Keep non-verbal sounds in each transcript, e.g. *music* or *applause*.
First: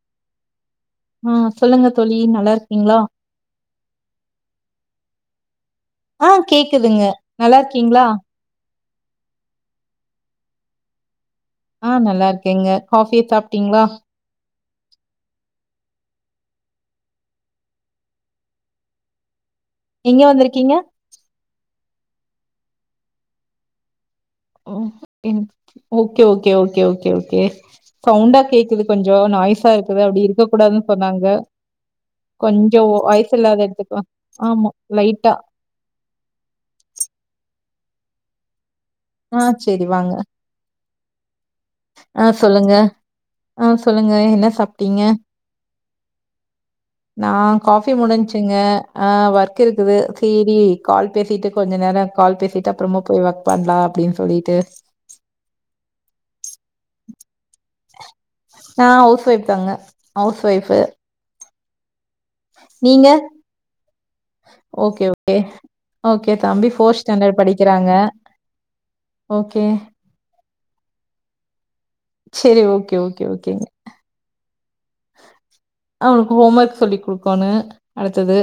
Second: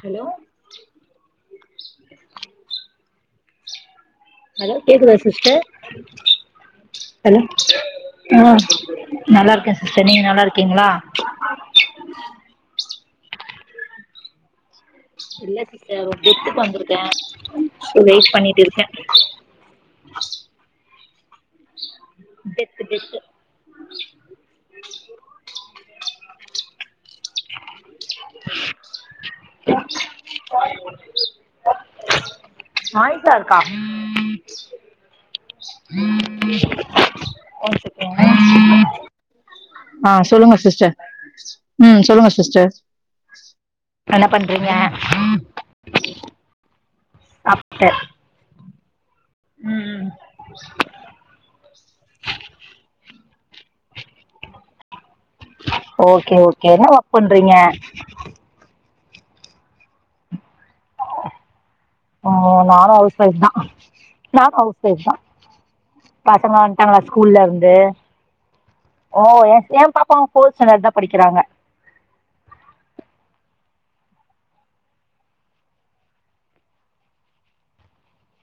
Hello ம் சொல்லுங்க தோழி நல்லா இருக்கீங்களா ஹலோ கேக்குதா சிஸ்டர் ஆ கேக்குதுங்க. அ நல்லா இருக்கீங்களா? நல்லா இருக்கே சிஸ்டர் நீங்க நல்லா இருக்கீங்களா ஆ நல்லா இருக்கேங்க காஃபிய சாப்ட்டீங்களா இல்ல சிஸ்டர் ஒரு டெத்துக்கு வந்திருக்கே வெயிட் பண்ணிட்டு இருக்கே எங்க வந்துருக்கிங்க டெத் டெத் ஓ okay okay okay okay okay சவுண்டா கேக்குது கொஞ்ச நாய்ஸா இருக்குது அப்டி இருக்க கூடாதுனு சொன்னாங்க கொஞ்சோ நாய்ஸா வாய்ஸ் இருக்கா இல்லாத எடத்துக்கு ஆமா லைட்டா ஒன் செக ஆ சேரி ஆ வாங்க. சொல்லுங்க சிஸ்டர் ம் சொல்லுங்க சிஸ்டர் ஆ சொல்லுங்க என்ன பண்றீங்க சாப்ட்டீங்க? நா சாப்ட்ட காஃபி முடிஞ்ச்சுங்க ஆ வர் இருக்குது ம் தீ ரீ டி கால் பேசிட்டு கொஞ்ச நேர கால் பேசிட்டு அப்புறமா போய் ஒர்க் பண்லா அப்டின்னு சொல்லிட்டு ஓகே ஓகே என்ன ஒர்க் பண்றீங்க அ ஹவுஸ் ஒயிஃப் தாங்க ஹவுஸ் ஒயிஃபு ஆ நானு நீங்க ஹவுஸ் வைஃப் தா நா ஹவுஸ் வைஃப் ஓகே தா ஓகே பசங்க தம்பி ஃபோர்த் வந்ட்டாங்களா ஸ்டாண்டர்ட் ஸ்கூல்ல இருந்து படிக்கிறாங்க ஓ ஓகே என் ஏ பாப்பாவு அவங்க ஃபோர்த் ஸ்டேன்டர்ட் தா படிக்கறாங்க சேரி ஓகே ஓகே ஓகேங்க ம் ஹோம் ஒர்க் சொல்லி்டுக்கனு அடுத்தது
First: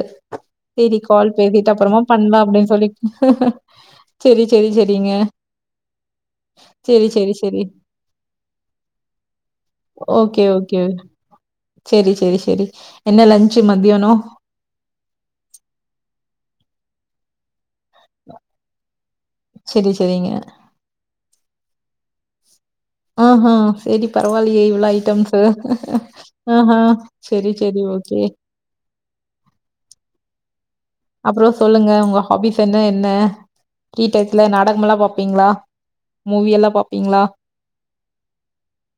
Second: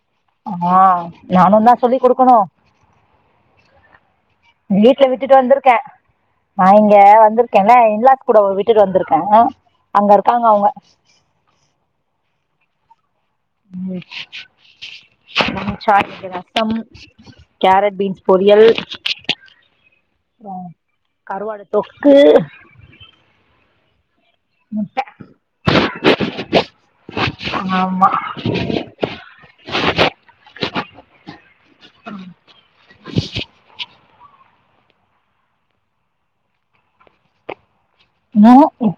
ஆ சேரி கால் நானு பேசிட்டு தா சொல்லி் அப்பறமா குடுக்கணு பண்லா அப்டின்னு சொல்லிட்டு சேரி சேரி சேரிங்க க நான் இங்க வந்திருக்கேன்ல இன்லாஸ் கூட விட்டுட்டு வந்திருக்கே அங்க ஓகே இருக்காங்க அவங்க ஓகே செரி செரி செரி என்ன லன் ம் ச *unintelligible* ரசம் கேரட் பீன்ஸ் பொரியல் செரி செரிங்க அப்றோ கருவாடு தொக்கு ஆ ஹா சரி பரவாயிலையே இவ்ளோ முட்ட ஐட்டம்ஸ் சேரி சேரி ஆமா ஓகே அப்றோ சொல்லுங்க உங்க ஹாபிஸ் என்ன என்ன ஃரீ‌‌ டைம்ல நாடகமெல்லா பாப்பீங்களா மூவி எல்லா பாப்பீங்க்ளா நா உ